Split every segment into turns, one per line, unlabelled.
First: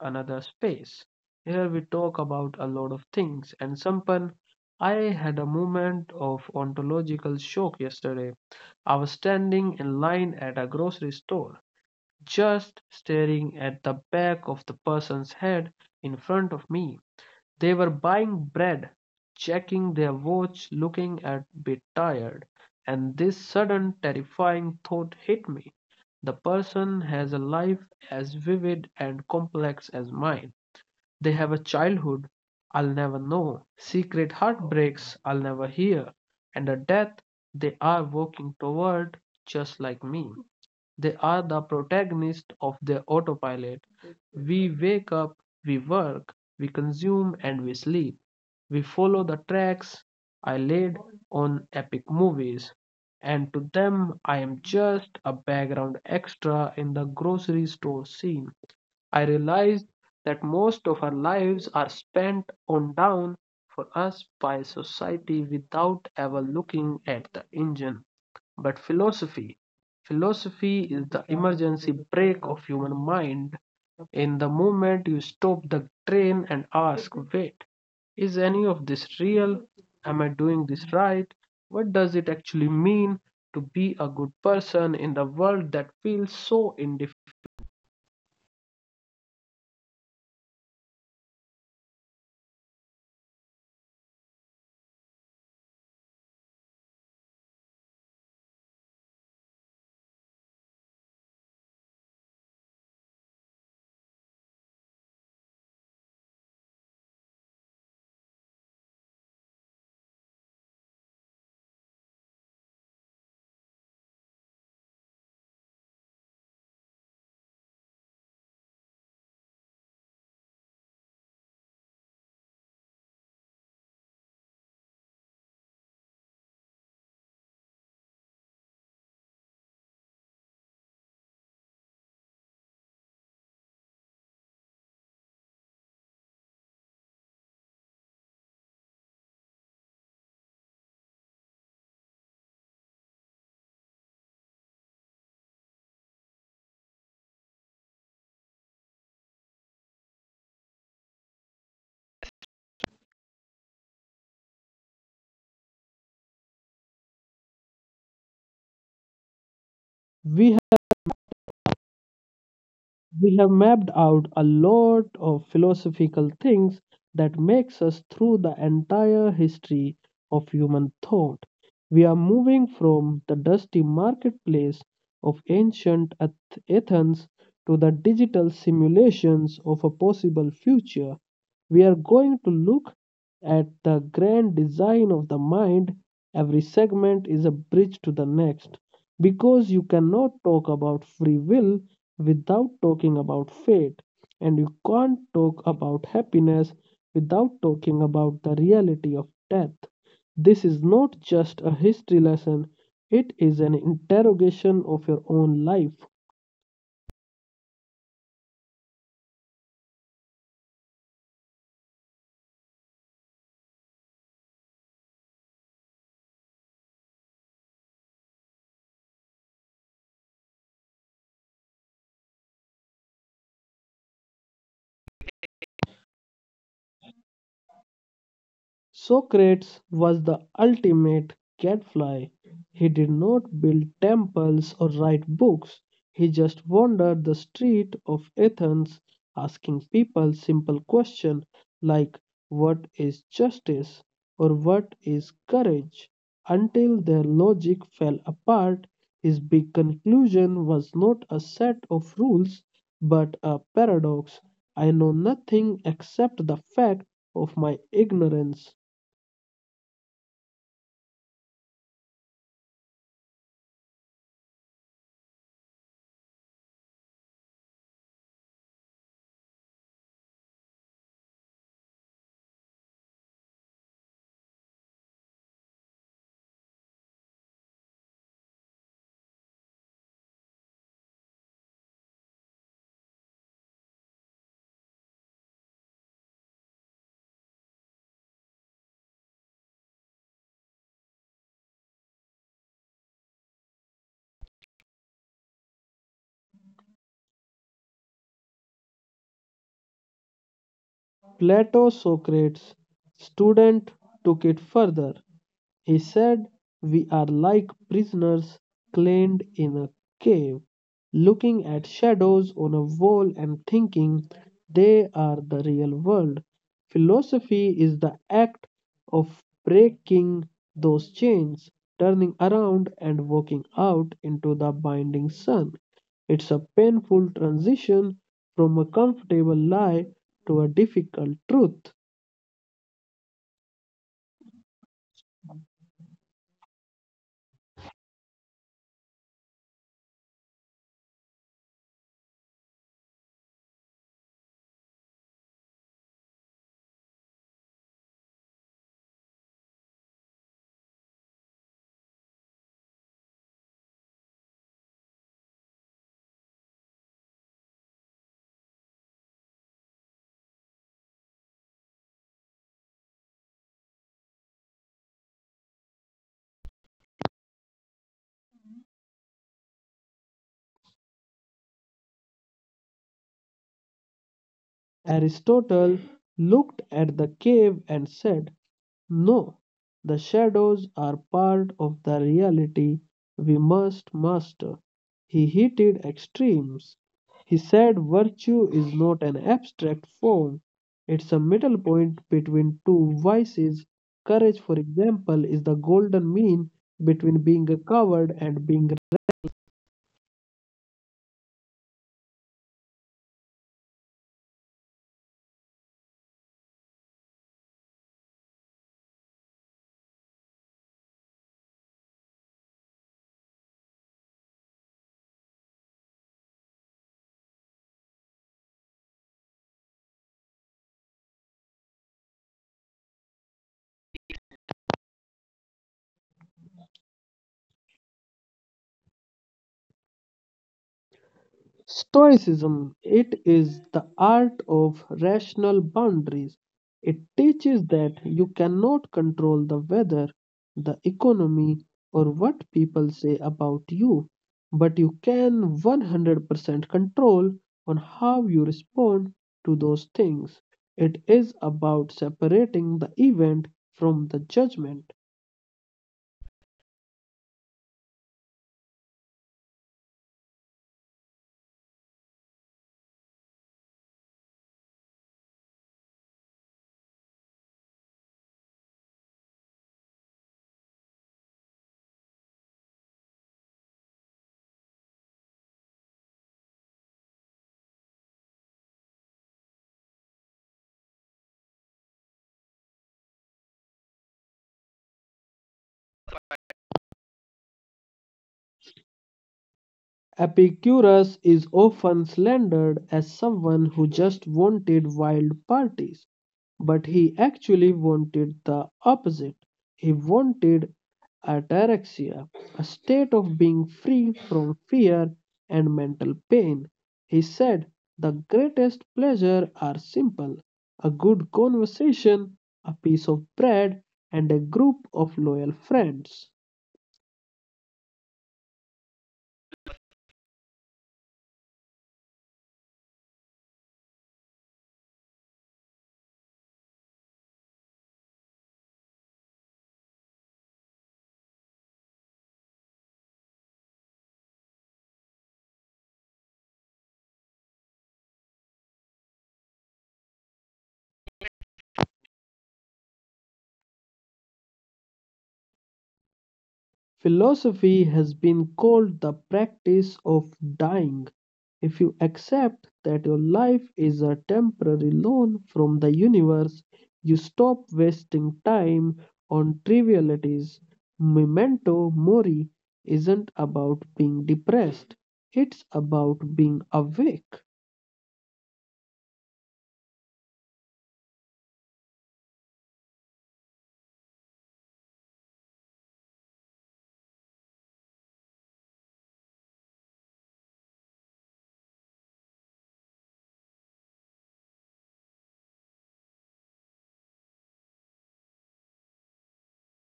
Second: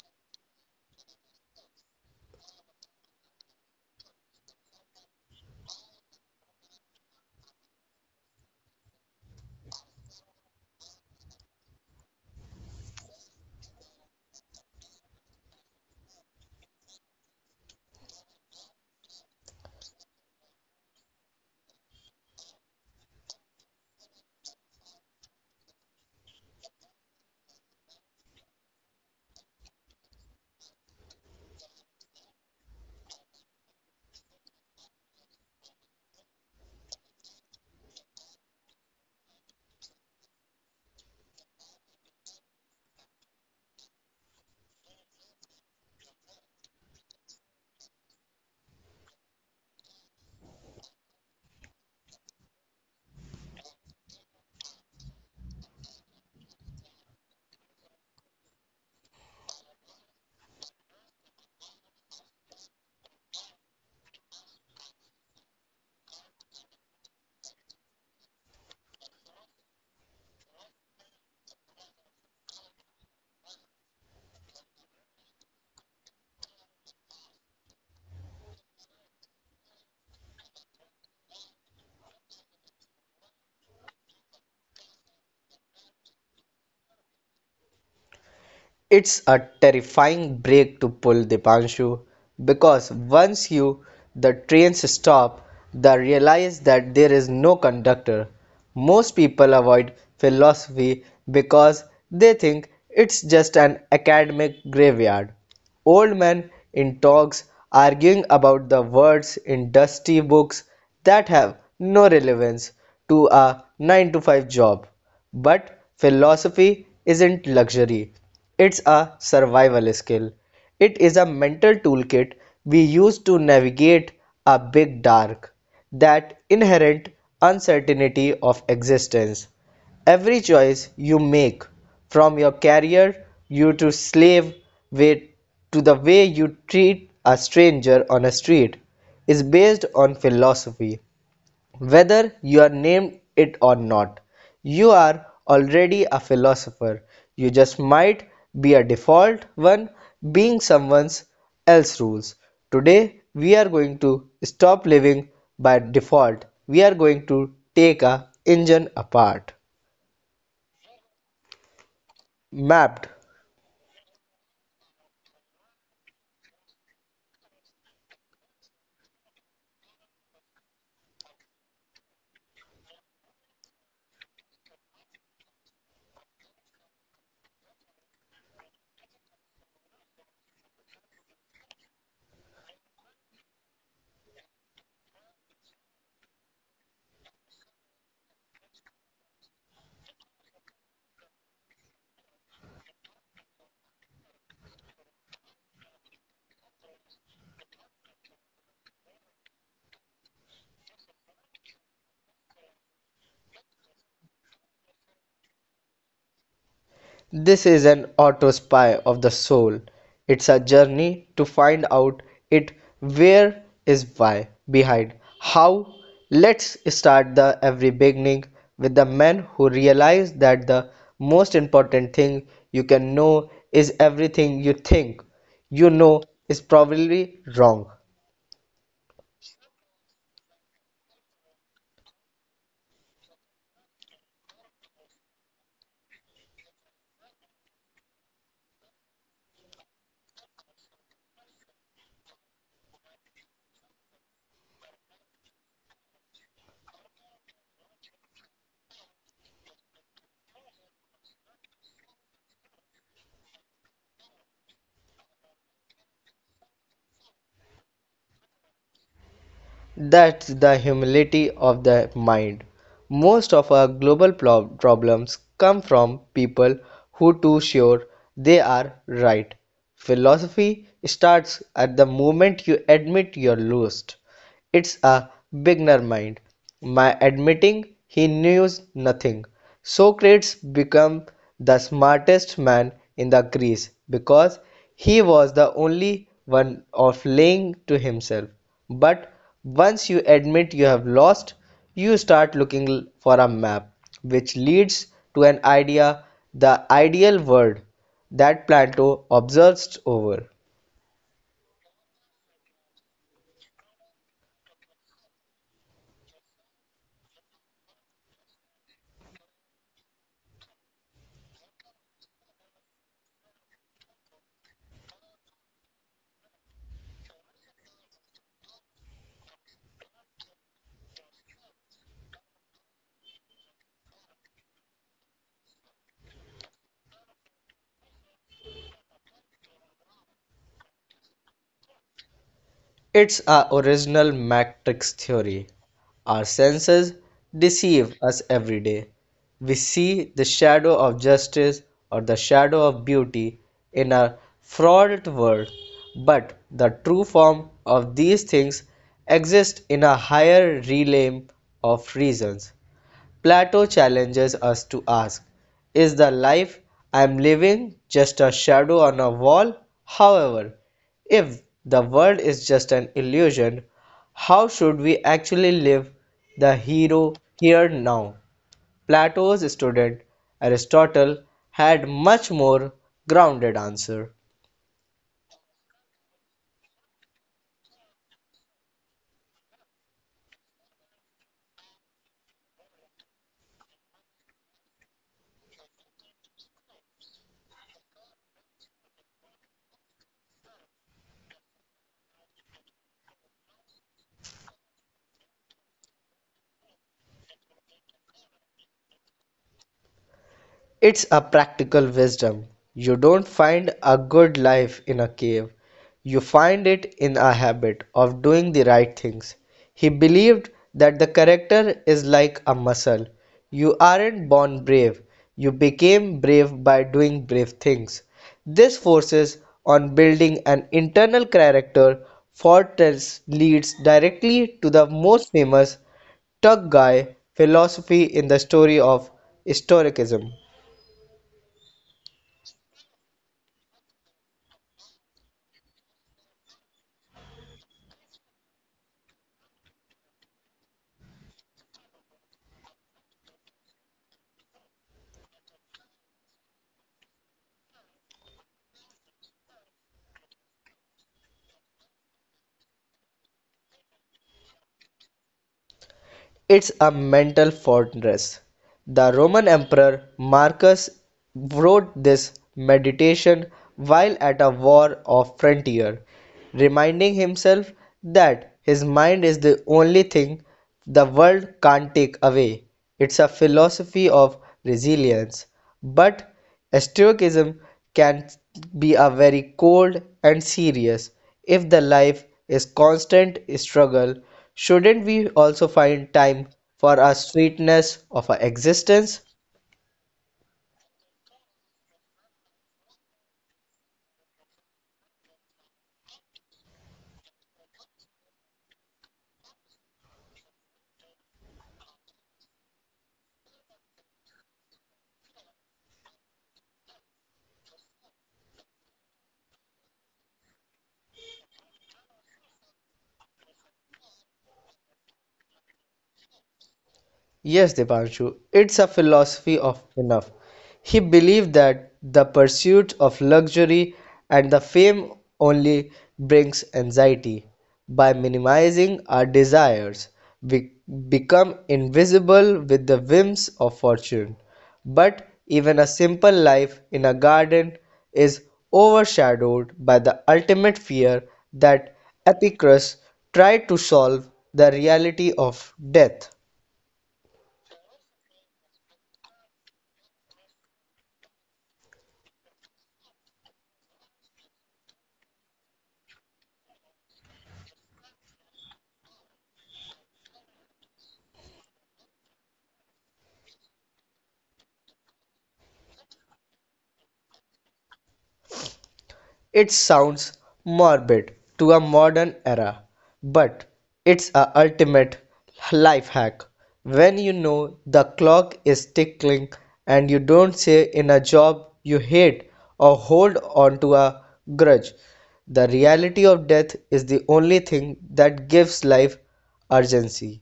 another space. Here we talk about a lot of things and Sampan, I had a moment of ontological shock yesterday. I was standing in line at a grocery store, just staring at the back of the person's head in front of me. They were buying bread, checking their watch, looking a bit tired, and this sudden terrifying thought hit me: the person has a life as vivid and complex as mine. They have a childhood I'll never know, secret heartbreaks I'll never hear, and a death they are working toward just like me. They are the protagonists of their autopilot. We wake up, we work, we consume, and we sleep. We follow the tracks I laid on epic movies, and to them I am just a background extra in the grocery store scene. I realized that most of our lives are spent on down for us by society without ever looking at the engine. But philosophy, philosophy is the emergency brake of human mind. In the moment you stop the train and ask, wait, is any of this real? Am I doing this right? What does it actually mean to be a good person in the world that feels so indifferent?
It's a terrifying break to pull, Dipanshu, because once you the trains stop, they realize that there is no conductor. Most people avoid philosophy because they think it's just an academic graveyard. Old men in talks arguing about the words in dusty books that have no relevance to a 9 to 5 job. But philosophy isn't luxury. It's a survival skill. It is a mental toolkit we use to navigate a big dark, that inherent uncertainty of existence. Every choice you make, from your career you to slave way to the way you treat a stranger on a street, is based on philosophy. Whether you are named it or not, you are already a philosopher. You just might be a default one being someone else's rules. Today, we are going to stop living by default. We are going to take a engine apart.
We
Mapped.
We have mapped out a lot of philosophical things that makes us through the entire history of human thought. We are moving from the dusty marketplace of ancient Athens to the digital simulations of a possible future. We are going to look at the grand design of the mind. Every segment is a bridge to the next because you cannot talk about free will without talking about fate, and you can't talk about happiness without talking about the reality of death. This is not just a history lesson, it is an interrogation of your own life.
This is an autopsy of the soul. It's a journey to find out it where is why behind how. Let's start the every beginning with the man who realized that the most important thing you can know is everything you think you know is probably wrong.
Socrates was the ultimate gadfly. He did not build temples or write books. He just wandered the street of Athens asking people simple questions like what is justice or what is courage until their logic fell apart. His big conclusion was not a set of rules but a paradox. I know nothing except the fact of my ignorance.
That's the humility of the mind. Most of our global problems come from people who too sure they are right. Philosophy starts at the moment you admit you're lost. It's a beginner mind. My admitting he knew nothing. Socrates became the smartest man in the Greece because he was the only one of lying to himself. But once you admit you have lost, you start looking for a map, which leads to an idea, the ideal world, that Plato obsessed over.
Plato Socrates' student took it further. He said, we are like prisoners chained in a cave, looking at shadows on a wall and thinking they are the real world. Philosophy is the act of breaking those chains, turning around and walking out into the binding sun. It's a painful transition from a comfortable lie to a difficult truth.
It's our original matrix theory. Our senses deceive us every day. We see the shadow of justice or the shadow of beauty in our fraudulent world, but the true form of these things exists in a higher realm of reasons. Plato challenges us to ask, is the life I am living just a shadow on a wall? However, if the world is just an illusion, how should we actually live the hero here now? Plato's student Aristotle had much more grounded answer.
Aristotle looked at the cave and said, no, the shadows are part of the reality we must master. He hated extremes. He said virtue is not an abstract form, it's a middle point between two vices. Courage, for example, is the golden mean between being a coward and being
It's a practical wisdom. You don't find a good life in a cave. You find it in a habit of doing the right things. He believed that the character is like a muscle. You aren't born brave. You became brave by doing brave things. This forces on building an internal character. Fortress leads directly to the most famous Tug Guy philosophy in the story of historicism.
Stoicism, it is the art of rational boundaries. It teaches that you cannot control the weather, the economy, or what people say about you, but you can 100% control on how you respond to those things. It is about separating the event from the judgment.
It's a mental fortress. The Roman Emperor Marcus wrote this meditation while at a war of frontier, reminding himself that his mind is the only thing the world can't take away. It's a philosophy of resilience, but Stoicism can be a very cold and serious. If the life is constant struggle, shouldn't we also find time for a sweetness of our existence?
Epicurus is often slandered as someone who just wanted wild parties, but he actually wanted the opposite. He wanted ataraxia, a state of being free from fear and mental pain. He said, the greatest pleasures are simple a good conversation, a piece of bread, and a group of loyal friends.
Yes, Dipanshu, it's a philosophy of enough. He believed that the pursuit of luxury and the fame only brings anxiety. By minimizing our desires, we become invisible with the whims of fortune. But even a simple life in a garden is overshadowed by the ultimate fear that Epicurus tried to solve the reality of death.
Philosophy has been called the practice of dying. If you accept that your life is a temporary loan from the universe, you stop wasting time on trivialities. Memento mori isn't about being depressed, it's about being awake.
It sounds morbid to a modern era, but it's a ultimate life hack. When you know the clock is tickling and you don't say in a job you hate or hold on to a grudge, the reality of death is the only thing that gives life urgency.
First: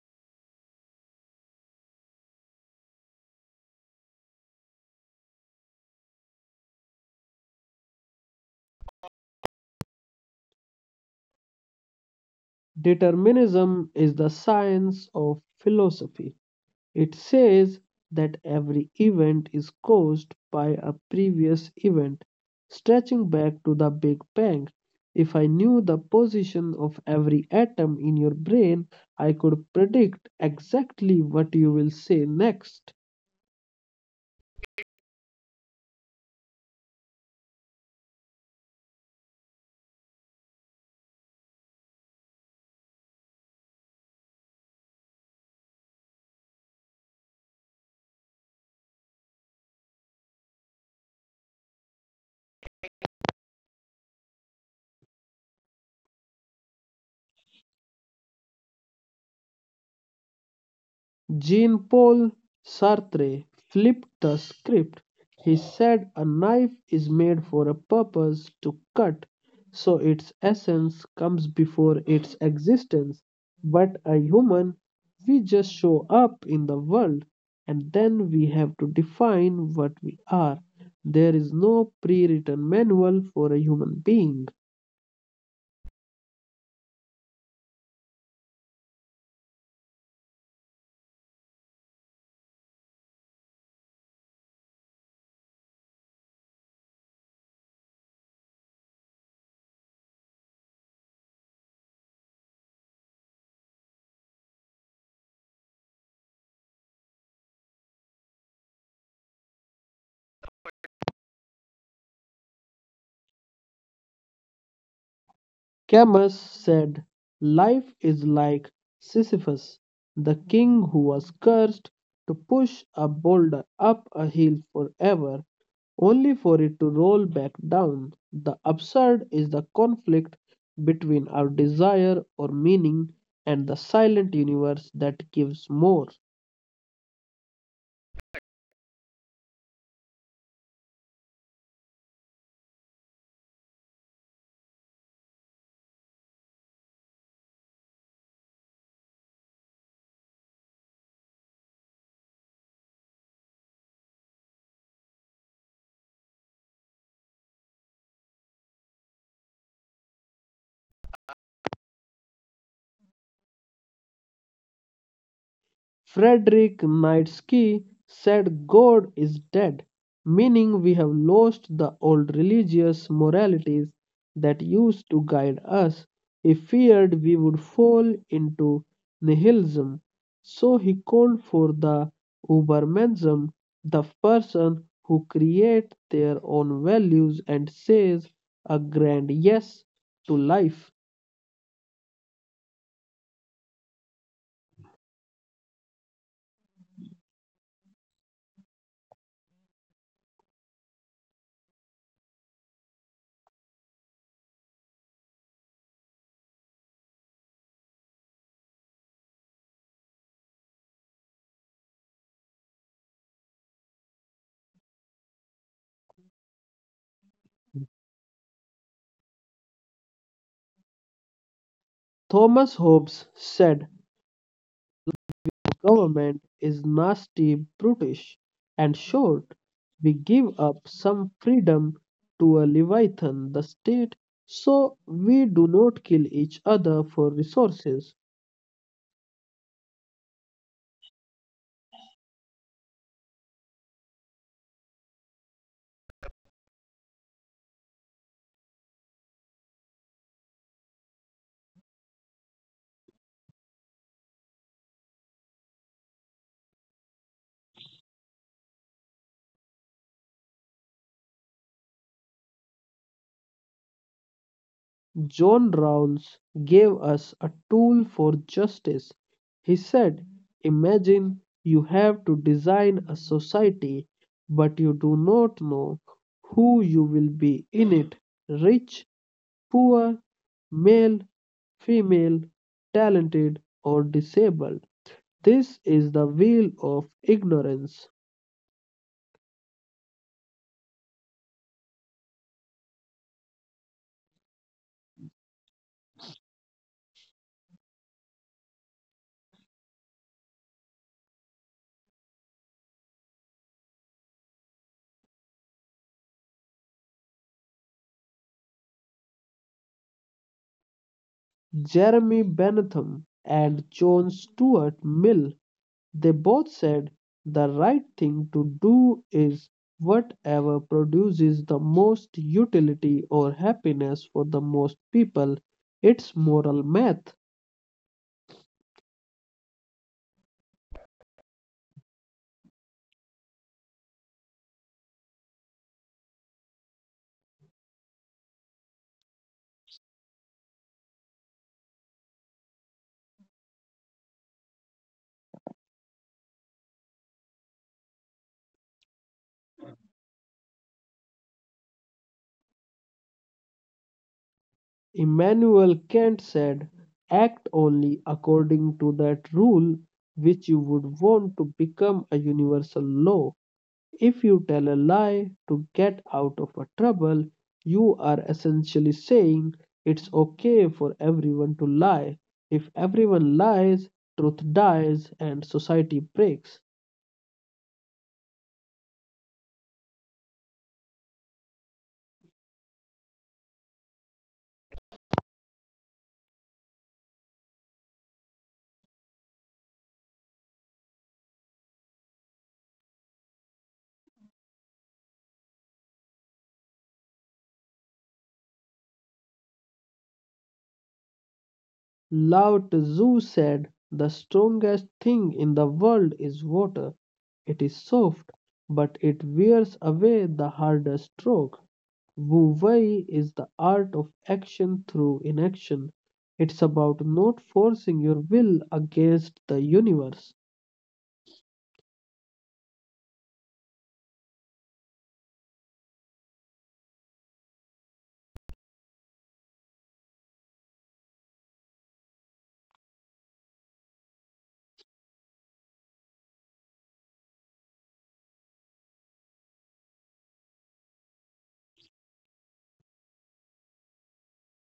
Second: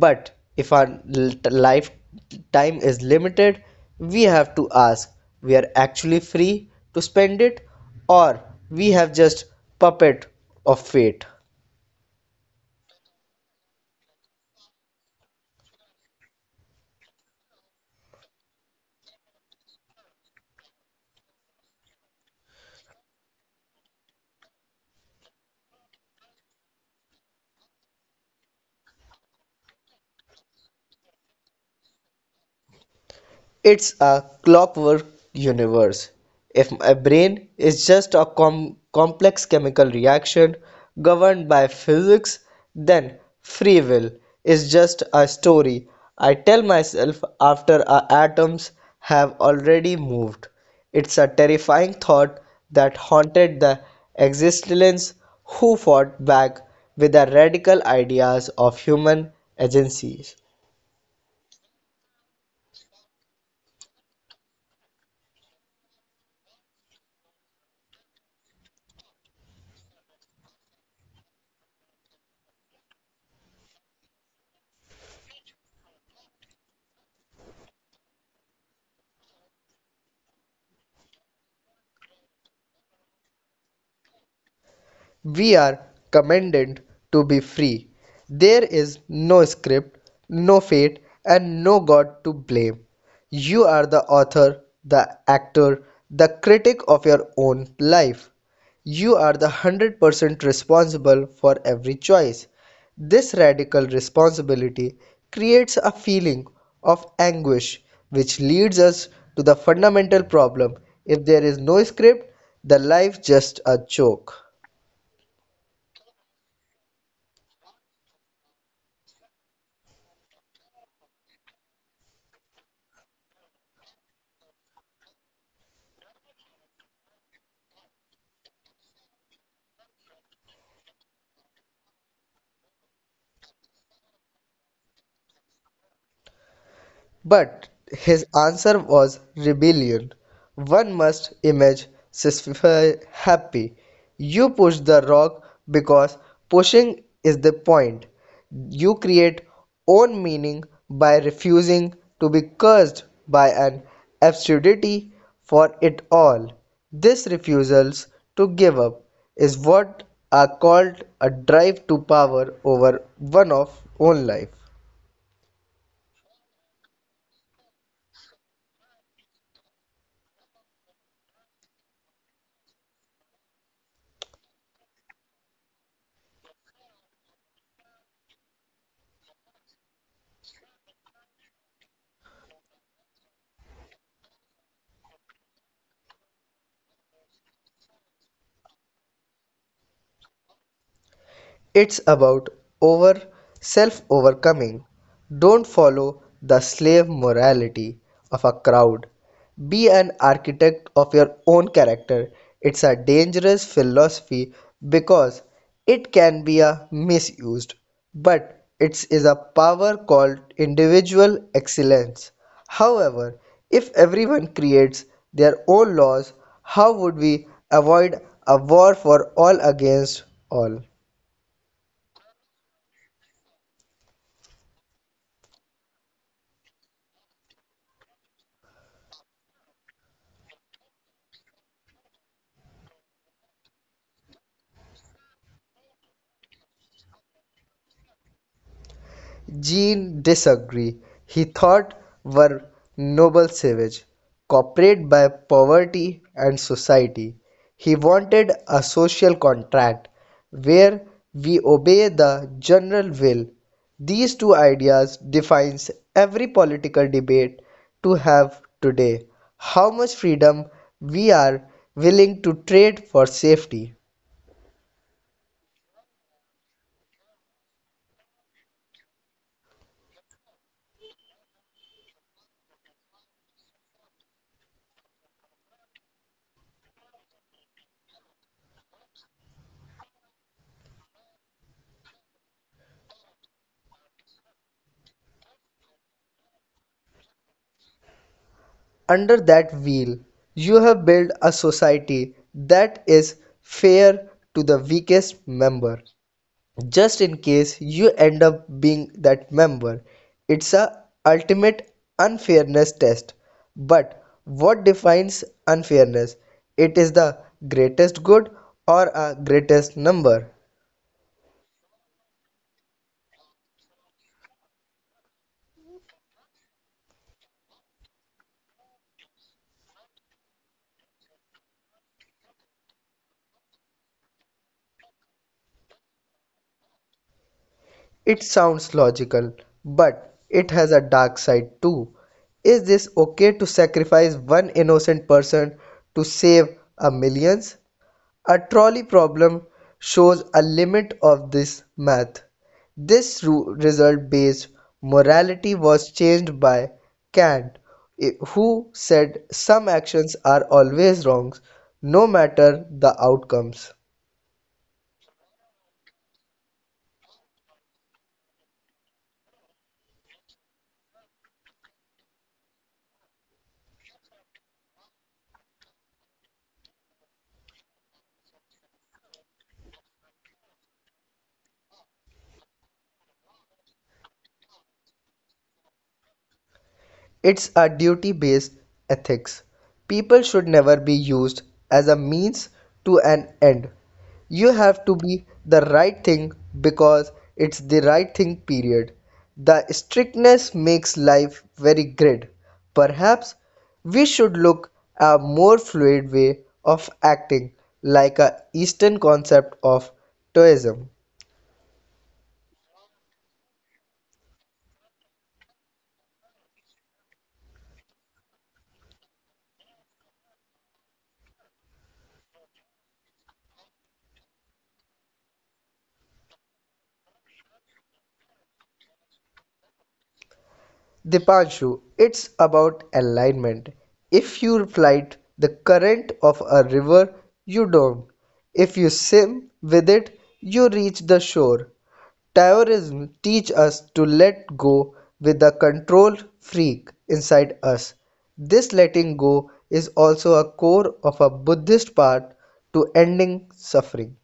But if our l- lifetime is limited, we have to ask, we are actually free to spend it, or we have just puppet of fate?
Determinism is the science of philosophy. It says that every event is caused by a previous event, stretching back to the Big Bang. If I knew the position of every atom in your brain, I could predict exactly what you will say next.
It's a clockwork universe. If my brain is just a complex chemical reaction governed by physics, then free will is just a story I tell myself after our atoms have already moved. It's a terrifying thought that haunted the existence who fought back with the radical ideas of human agencies.
Jean-Paul Sartre flipped the script. He said a knife is made for a purpose, to cut, so its essence comes before its existence. But a human, we just show up in the world and then we have to define what we are. There is no pre-written manual for a human being.
We are commanded to be free. There is no script, no fate, and no God to blame. You are the author, the actor, the critic of your own life. You are the 100% responsible for every choice. This radical responsibility creates a feeling of anguish, which leads us to the fundamental problem. If there is no script, the life just a joke.
Camus said, life is like Sisyphus, the king who was cursed to push a boulder up a hill forever, only for it to roll back down. The absurd is the conflict between our desire or meaning and the silent universe that gives more.
But his answer was rebellion. One must image Sisyphus happy. You push the rock because pushing is the point. You create own meaning by refusing to be cursed by an absurdity for it all. This refusals to give up is what are called a drive to power over one of own life.
Frederick Nietzsche said God is dead, meaning we have lost the old religious moralities that used to guide us. He feared we would fall into nihilism, so he called for the Ubermensch, the person who creates their own values and says a grand yes to life.
It's about over self overcoming. Don't follow the slave morality of a crowd. Be an architect of your own character. It's a dangerous philosophy because it can be a misused, but it is a power called individual excellence. However, if everyone creates their own laws, how would we avoid a war for all against all?
Thomas Hobbes said, government is nasty, brutish, and short. We give up some freedom to a Leviathan, the state, so we do not kill each other for resources.
Jean disagreed. He thought were noble savage, corporate by poverty and society. He wanted a social contract where we obey the general will. These two ideas defines every political debate to have today. How much freedom we are willing to trade for safety.
John Rawls gave us a tool for justice. He said, imagine you have to design a society, but you do not know who you will be in it rich, poor, male, female, talented, or disabled. This is the wheel of ignorance.
Under that wheel, you have built a society that is fair to the weakest member. Just in case you end up being that member, it's a ultimate unfairness test. But what defines unfairness? It is the greatest good or a greatest number.
Jeremy Bentham and John Stuart Mill, they both said the right thing to do is whatever produces the most utility or happiness for the most people. It's moral math.
It sounds logical, but it has a dark side too. Is this okay to sacrifice one innocent person to save a millions? A trolley problem shows a limit of this math. This result based morality was changed by Kant, who said some actions are always wrongs no matter the outcomes.
Immanuel Kant said, act only according to that rule which you would want to become a universal law. If you tell a lie to get out of a trouble, you are essentially saying it's okay for everyone to lie. If everyone lies, truth dies and society breaks.
It's a duty based ethics. People should never be used as a means to an end. You have to be the right thing because it's the right thing, period. The strictness makes life very grid. Perhaps we should look a more fluid way of acting, like a Eastern concept of Taoism.
Lao Tzu said, the strongest thing in the world is water. It is soft, but it wears away the hardest rock. Wu Wei is the art of action through inaction. It's about not forcing your will against the universe.
Dipanshu, it's about alignment. If you fight the current of a river, you don't. If you swim with it, you reach the shore. Taoism teaches us to let go with the control freak inside us. This letting go is also a core of a Buddhist path to ending suffering.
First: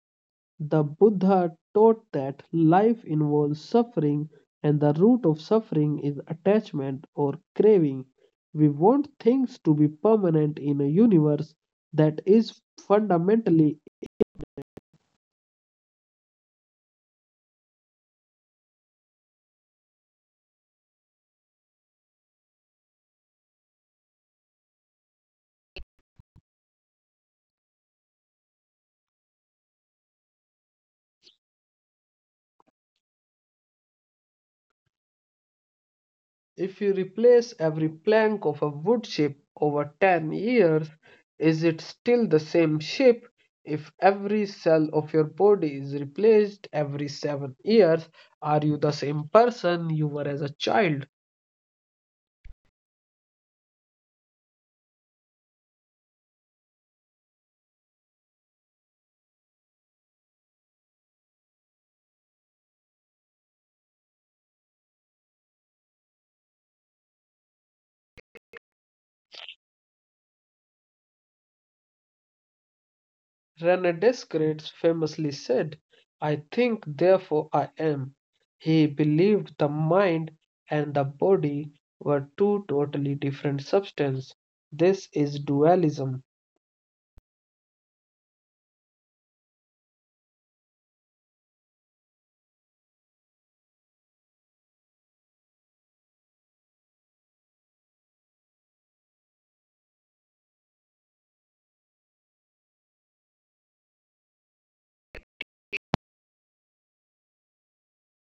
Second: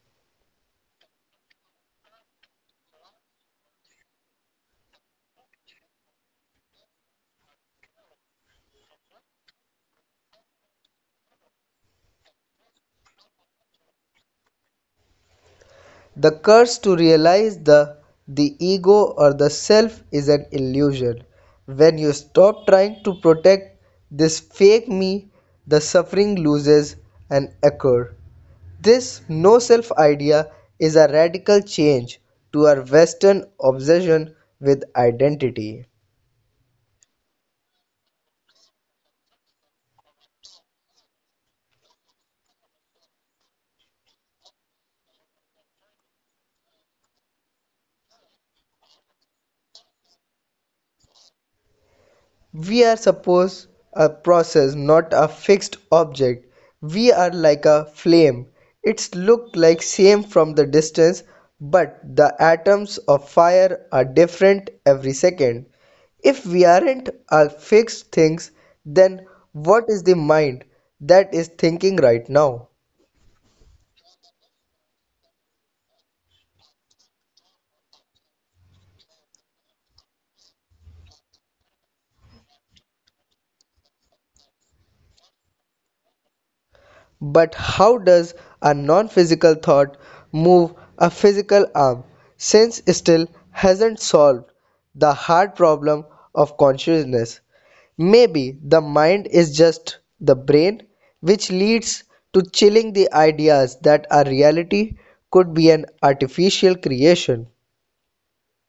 The Buddha taught that life involves suffering, and the root of suffering is attachment or craving. We want things to be permanent in a universe that is fundamentally.
The curse to realize the ego or the self is an illusion. When you stop trying to protect this fake me, the suffering loses an anchor. This no self idea is a radical change to our Western obsession with identity.
If you replace every plank of a wood ship over 10 years, is it still the same ship? If every cell of your body is replaced every 7 years, are you the same person you were as a child?
We are suppose a process, not a fixed object. We are like a flame. It's look like same from the distance, but the atoms of fire are different every second. If we aren't are fixed things, then what is the mind that is thinking right now?
René Descartes famously said, I think, therefore I am. He believed the mind and the body were two totally different substances. This is dualism.
But how does a non physical thought move a physical arm, since still hasn't solved the hard problem of consciousness? Maybe the mind is just the brain, which leads to chilling the ideas that our reality could be an artificial creation.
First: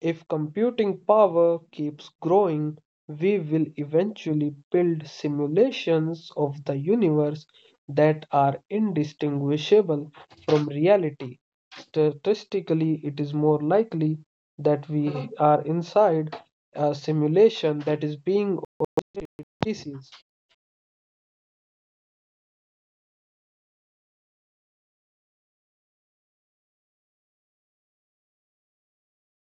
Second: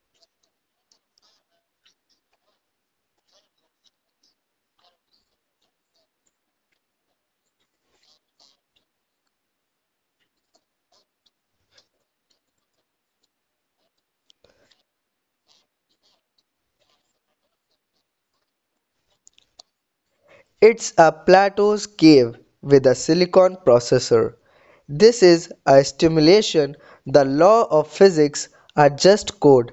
If computing power keeps growing, we will eventually build simulations of the universe that are indistinguishable from reality. Statistically, it is more likely that we are inside a simulation that is being overseas.
It's a Plato's cave with a silicon processor. This is a stimulation. The law of physics are just code.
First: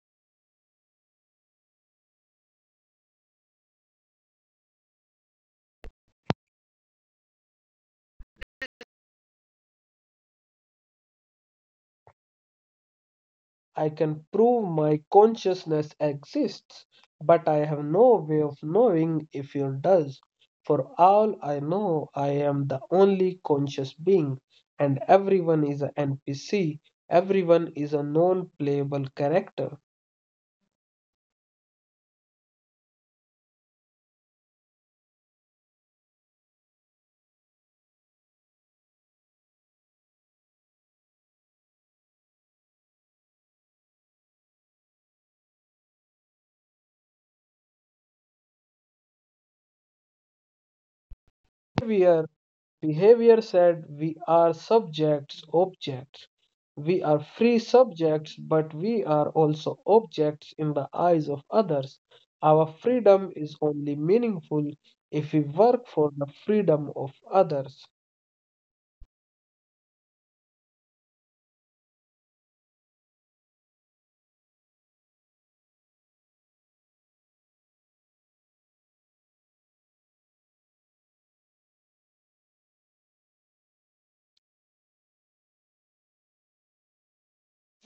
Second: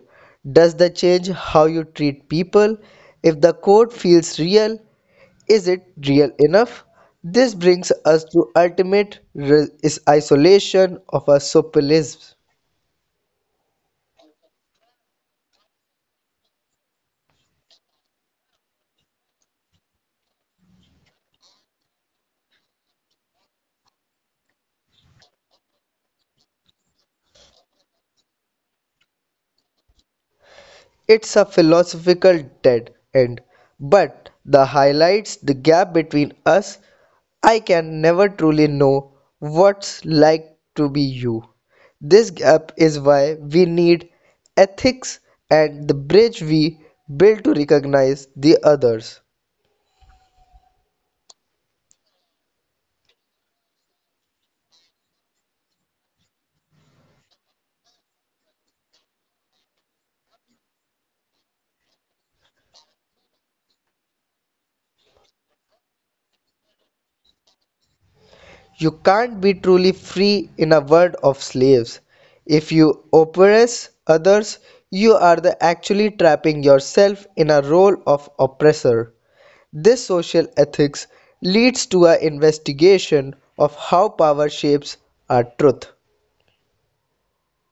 Does that change how you treat people? If the code feels real, is it real enough? This brings us to ultimate is isolation of a socialism.
I can prove my consciousness exists, but I have no way of knowing if it does. For all I know, I am the only conscious being, and everyone is an NPC, everyone is a non playable character.
It's a philosophical dead end, but the highlights the gap between us. I can never truly know what's like to be you. This gap is why we need ethics and the bridge we build to recognize the others.
We are. Behavior said we are subjects, objects. We are free subjects, but we are also objects in the eyes of others. Our freedom is only meaningful if we work for the freedom of others.
You can't be truly free in a world of slaves. If you oppress others, you are the actually trapping yourself in a role of oppressor. This social ethics leads to an investigation of how power shapes our truth.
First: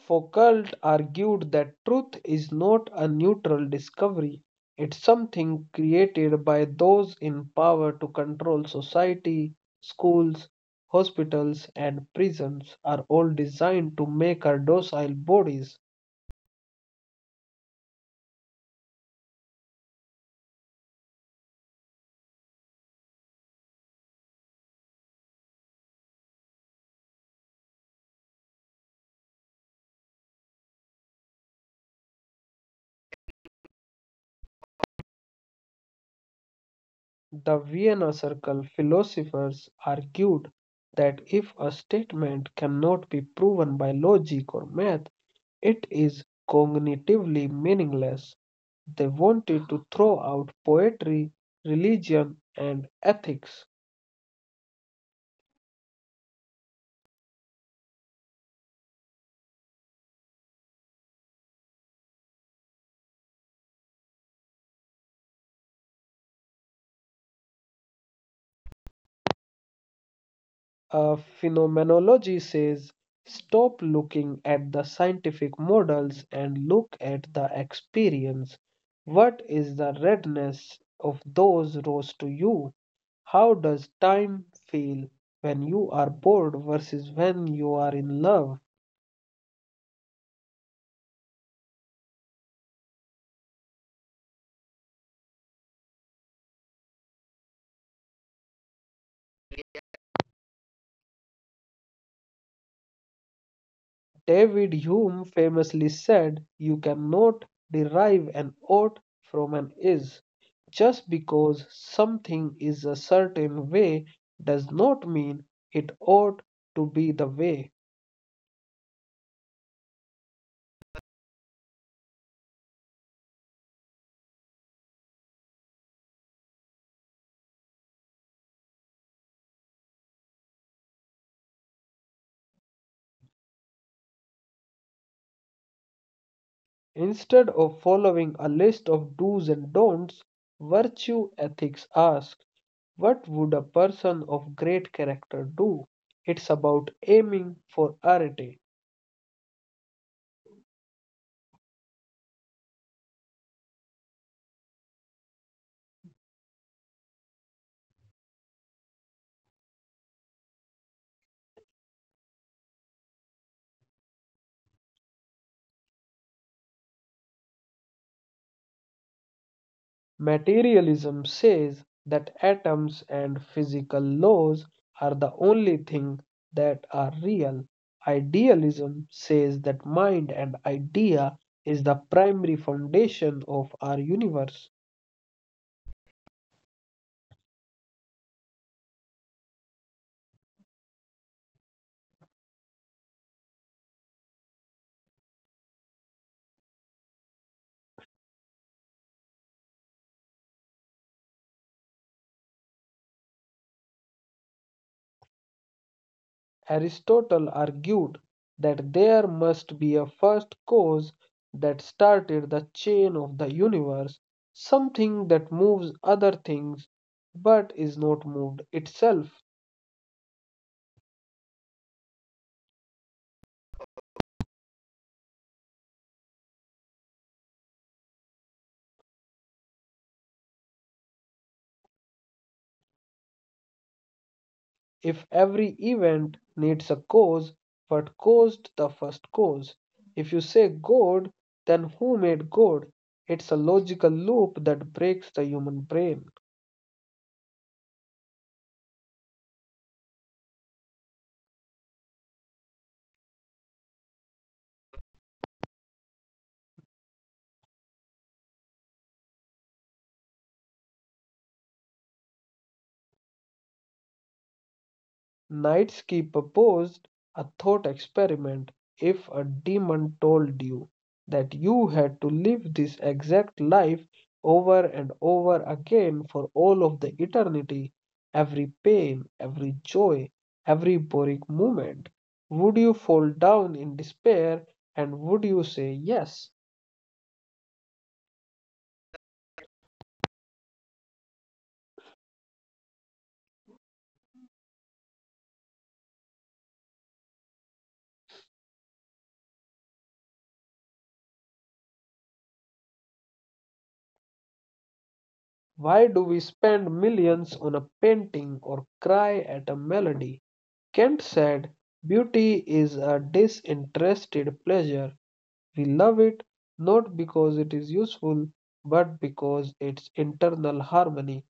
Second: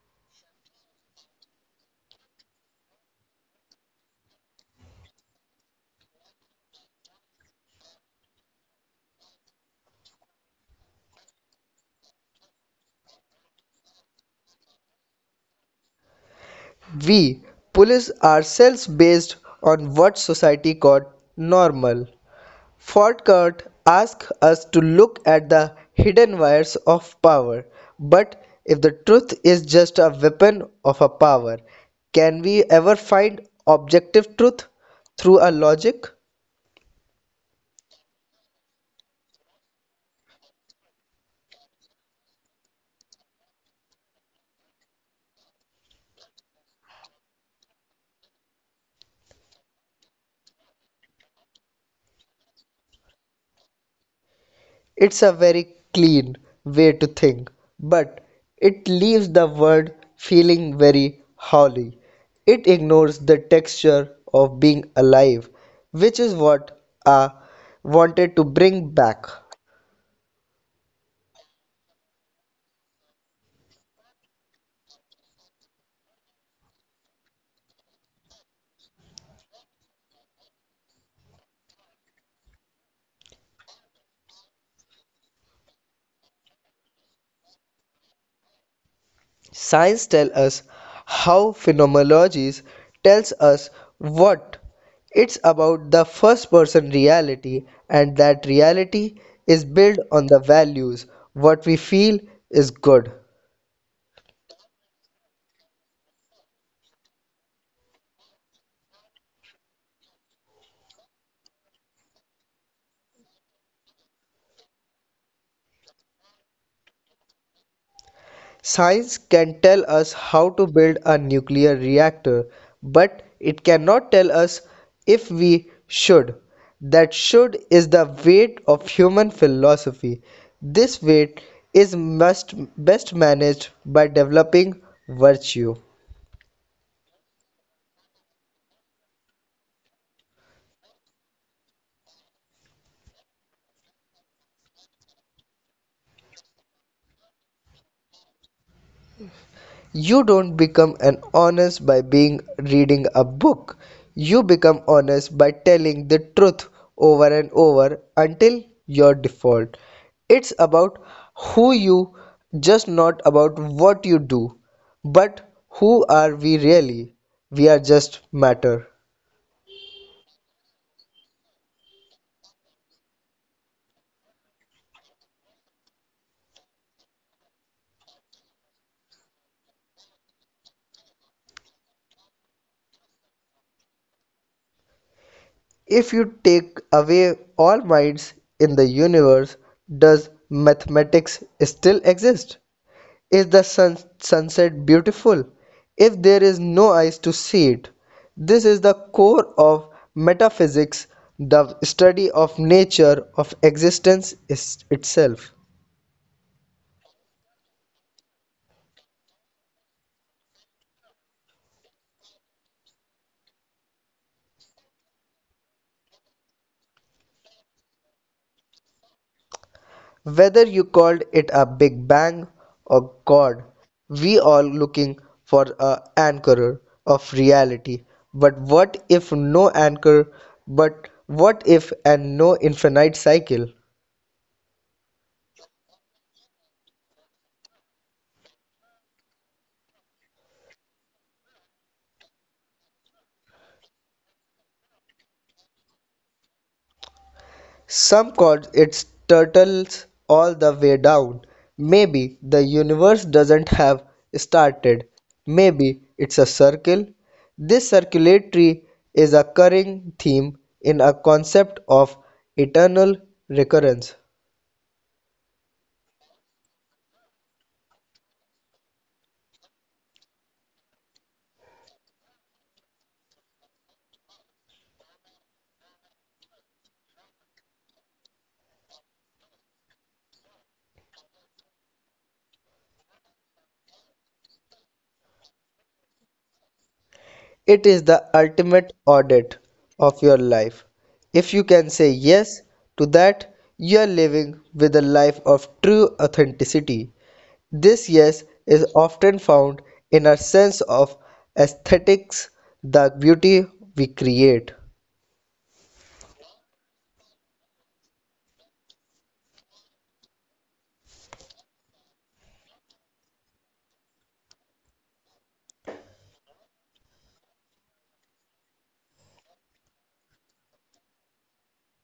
Foucault argued that truth is not a neutral discovery, it's something created by those in power to control society, schools, hospitals, and prisons are all designed to make our docile bodies.
We police ourselves based on what society called normal. Falkert asks us to look at the hidden wires of power. But if the truth is just a weapon of a power, can we ever find objective truth through a logic?
The Vienna Circle philosophers argued that if a statement cannot be proven by logic or math, it is cognitively meaningless. They wanted to throw out poetry, religion, and ethics.
It's a very clean way to think, but it leaves the word feeling very hollow. It ignores the texture of being alive, which is what I wanted to bring back.
Phenomenology says stop looking at the scientific models and look at the experience. What is the redness of those rose to you? How does time feel when you are bored versus when you are in love?
Science tells us how phenomenology tells us what. It's about the first person reality, and that reality is built on the values. What we feel is good.
David Hume famously said, you cannot derive an ought from an is. Just because something is a certain way does not mean it ought to be the way.
Science can tell us how to build a nuclear reactor, but it cannot tell us if we should. That should is the weight of human philosophy. This weight is must best managed by developing virtue.
Instead of following a list of do's and don'ts, virtue ethics asks, what would a person of great character do? It's about aiming for arity.
You don't become an honest by being reading a book. You become honest by telling the truth over and over until your default. It's about who you just not about what you do. But who are we really? We are just matter.
Materialism says that atoms and physical laws are the only thing that are real. Idealism says that mind and idea is the primary foundation of our universe.
If you take away all minds in the universe, does mathematics still exist? Is the sunset beautiful if there is no eyes to see it? This is the core of metaphysics, the study of nature, of existence itself.
Aristotle argued that there must be a first cause that started the chain of the universe, something that moves other things but is not moved itself.
Whether you called it a Big Bang or God, we all looking for a anchor of reality. But what if no anchor? But what if and no infinite cycle?
If every event needs a cause, what caused the first cause? If you say God, then who made God? It's a logical loop that breaks the human brain.
Some call it turtles all the way down. Maybe the universe doesn't have started. Maybe it's a circle. This circularity is a recurring theme in a concept of eternal recurrence.
Nitsky proposed a thought experiment. If a demon told you that you had to live this exact life over and over again for all of the eternity, every pain, every joy, every boring moment, would you fall down in despair and would you say yes?
It is the ultimate audit of your life. If you can say yes to that, you are living with a life of true authenticity. This yes is often found in our sense of aesthetics, the beauty we create.
Why do we spend millions on a painting or cry at a melody? Kant said, beauty is a disinterested pleasure. We love it not because it is useful, but because it's internal harmony.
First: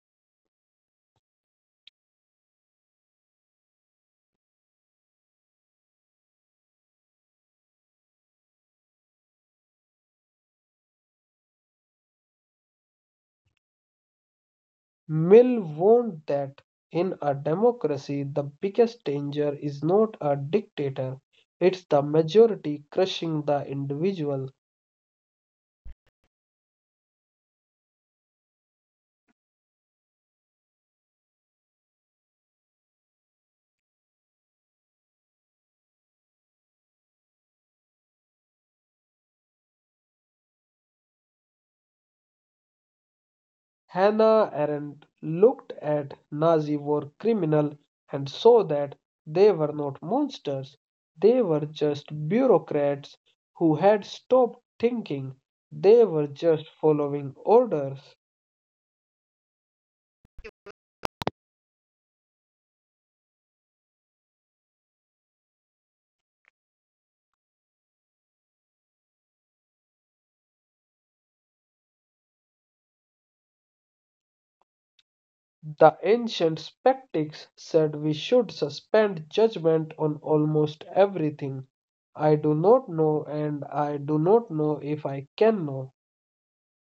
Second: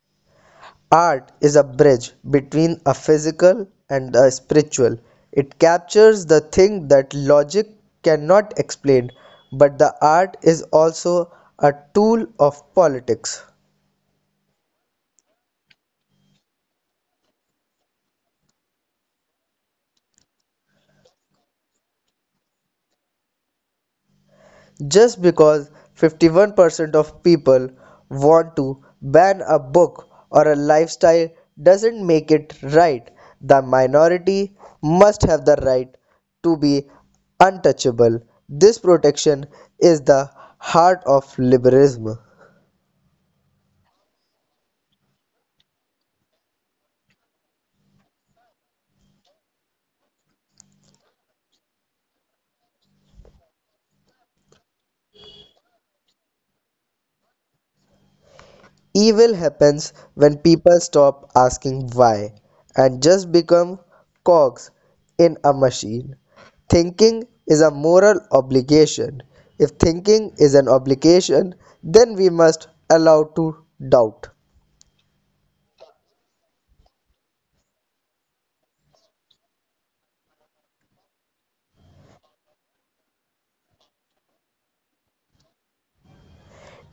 Art is a bridge between a physical and a spiritual. It captures the thing that logic cannot explain, but the art is also a tool of politics.
Mill warned that in a democracy, the biggest danger is not a dictator, it's the majority crushing the individual.
Just because 51% of people want to ban a book or a lifestyle doesn't make it right. The minority must have the right to be untouchable. This protection is the heart of liberalism.
Hannah Arendt looked at Nazi war criminals and saw that they were not monsters. They were just bureaucrats who had stopped thinking. They were just following orders.
Evil happens when people stop asking why and just become cogs in a machine. Thinking is a moral obligation. If thinking is an obligation, then we must allow to doubt.
The ancient skeptics said we should suspend judgment on almost everything. I do not know, and I do not know if I can know.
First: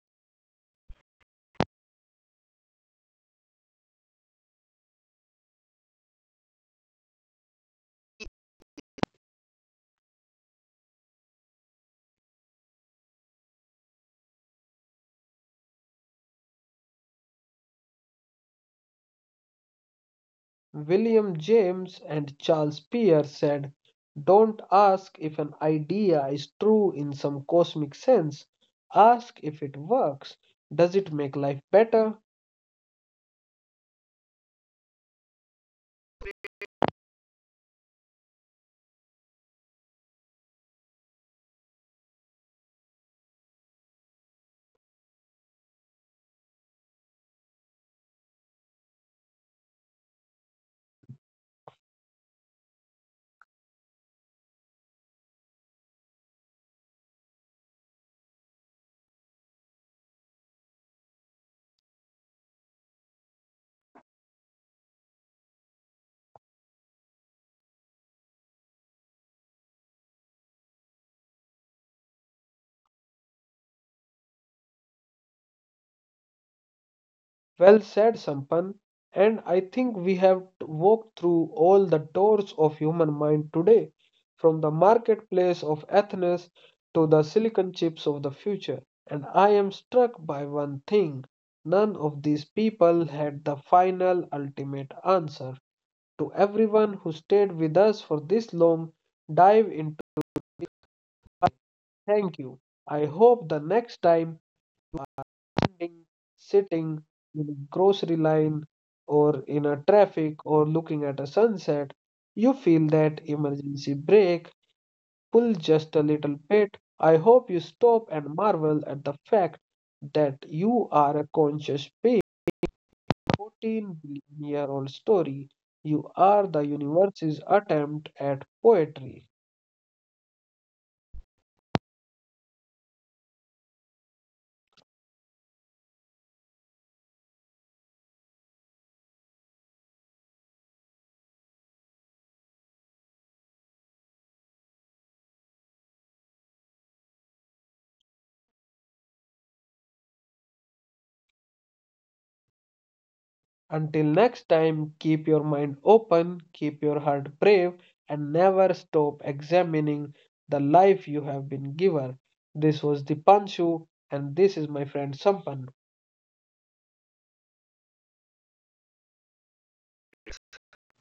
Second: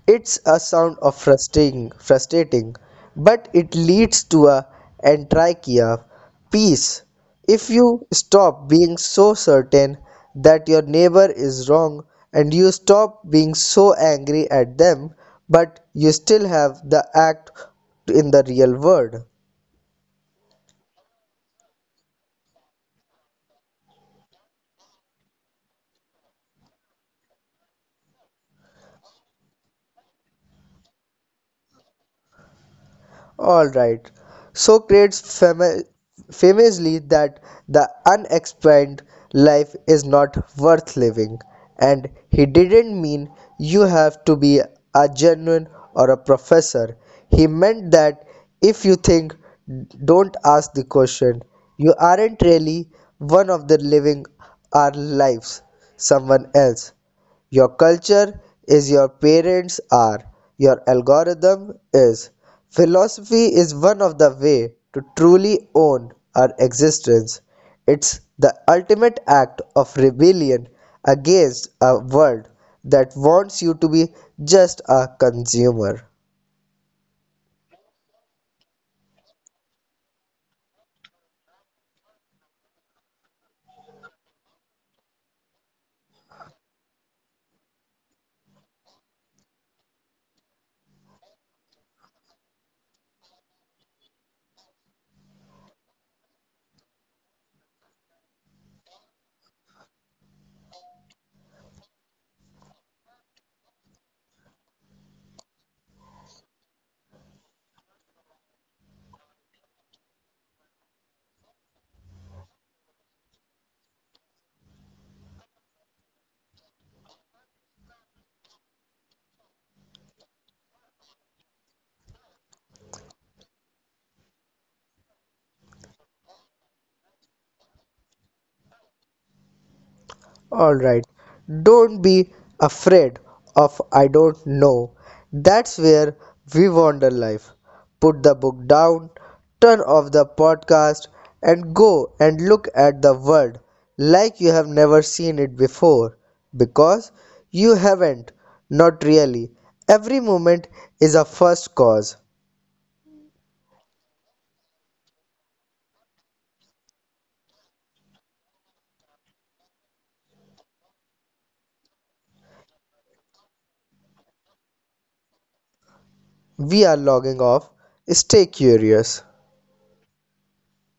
It's a sound of frustrating, but it leads to a entrachea peace. If you stop being so certain that your neighbor is wrong and you stop being so angry at them, but you still have the act in the real world.
William James and Charles Peirce said, don't ask if an idea is true in some cosmic sense. Ask if it works. Does it make life better?
All right. Socrates famously that the unexplained life is not worth living, and he didn't mean you have to be a genuine or a professor. He meant that if you think, don't ask the question. You aren't really one of the living our lives, someone else. Your culture is your parents are. Your algorithm is. Philosophy is one of the way to truly own our existence. It's the ultimate act of rebellion against a world that wants you to be just a consumer.
Well said, Sampan. And I think we have walked through all the doors of human mind today, from the marketplace of Athens to the silicon chips of the future. And I am struck by one thing. None of these people had the final, ultimate answer. To everyone who stayed with us for this long dive into life. Thank you. I hope the next time standing, sitting in a grocery line or in a traffic or looking at a sunset, you feel that emergency brake pull just a little bit. I hope you stop and marvel at the fact that you are a conscious being. 14 billion year old story. You are the universe's attempt at poetry.
Alright, don't be afraid of I don't know. That's where we wander life. Put the book down, turn off the podcast, and go and look at the world like you have never seen it before. Because you haven't, not really. Every moment is a first cause.
Until next time, keep your mind open, keep your heart brave, and never stop examining the life you have been given. This was the Dipanshu, and this is my friend Sampan.
We are logging off. Stay curious.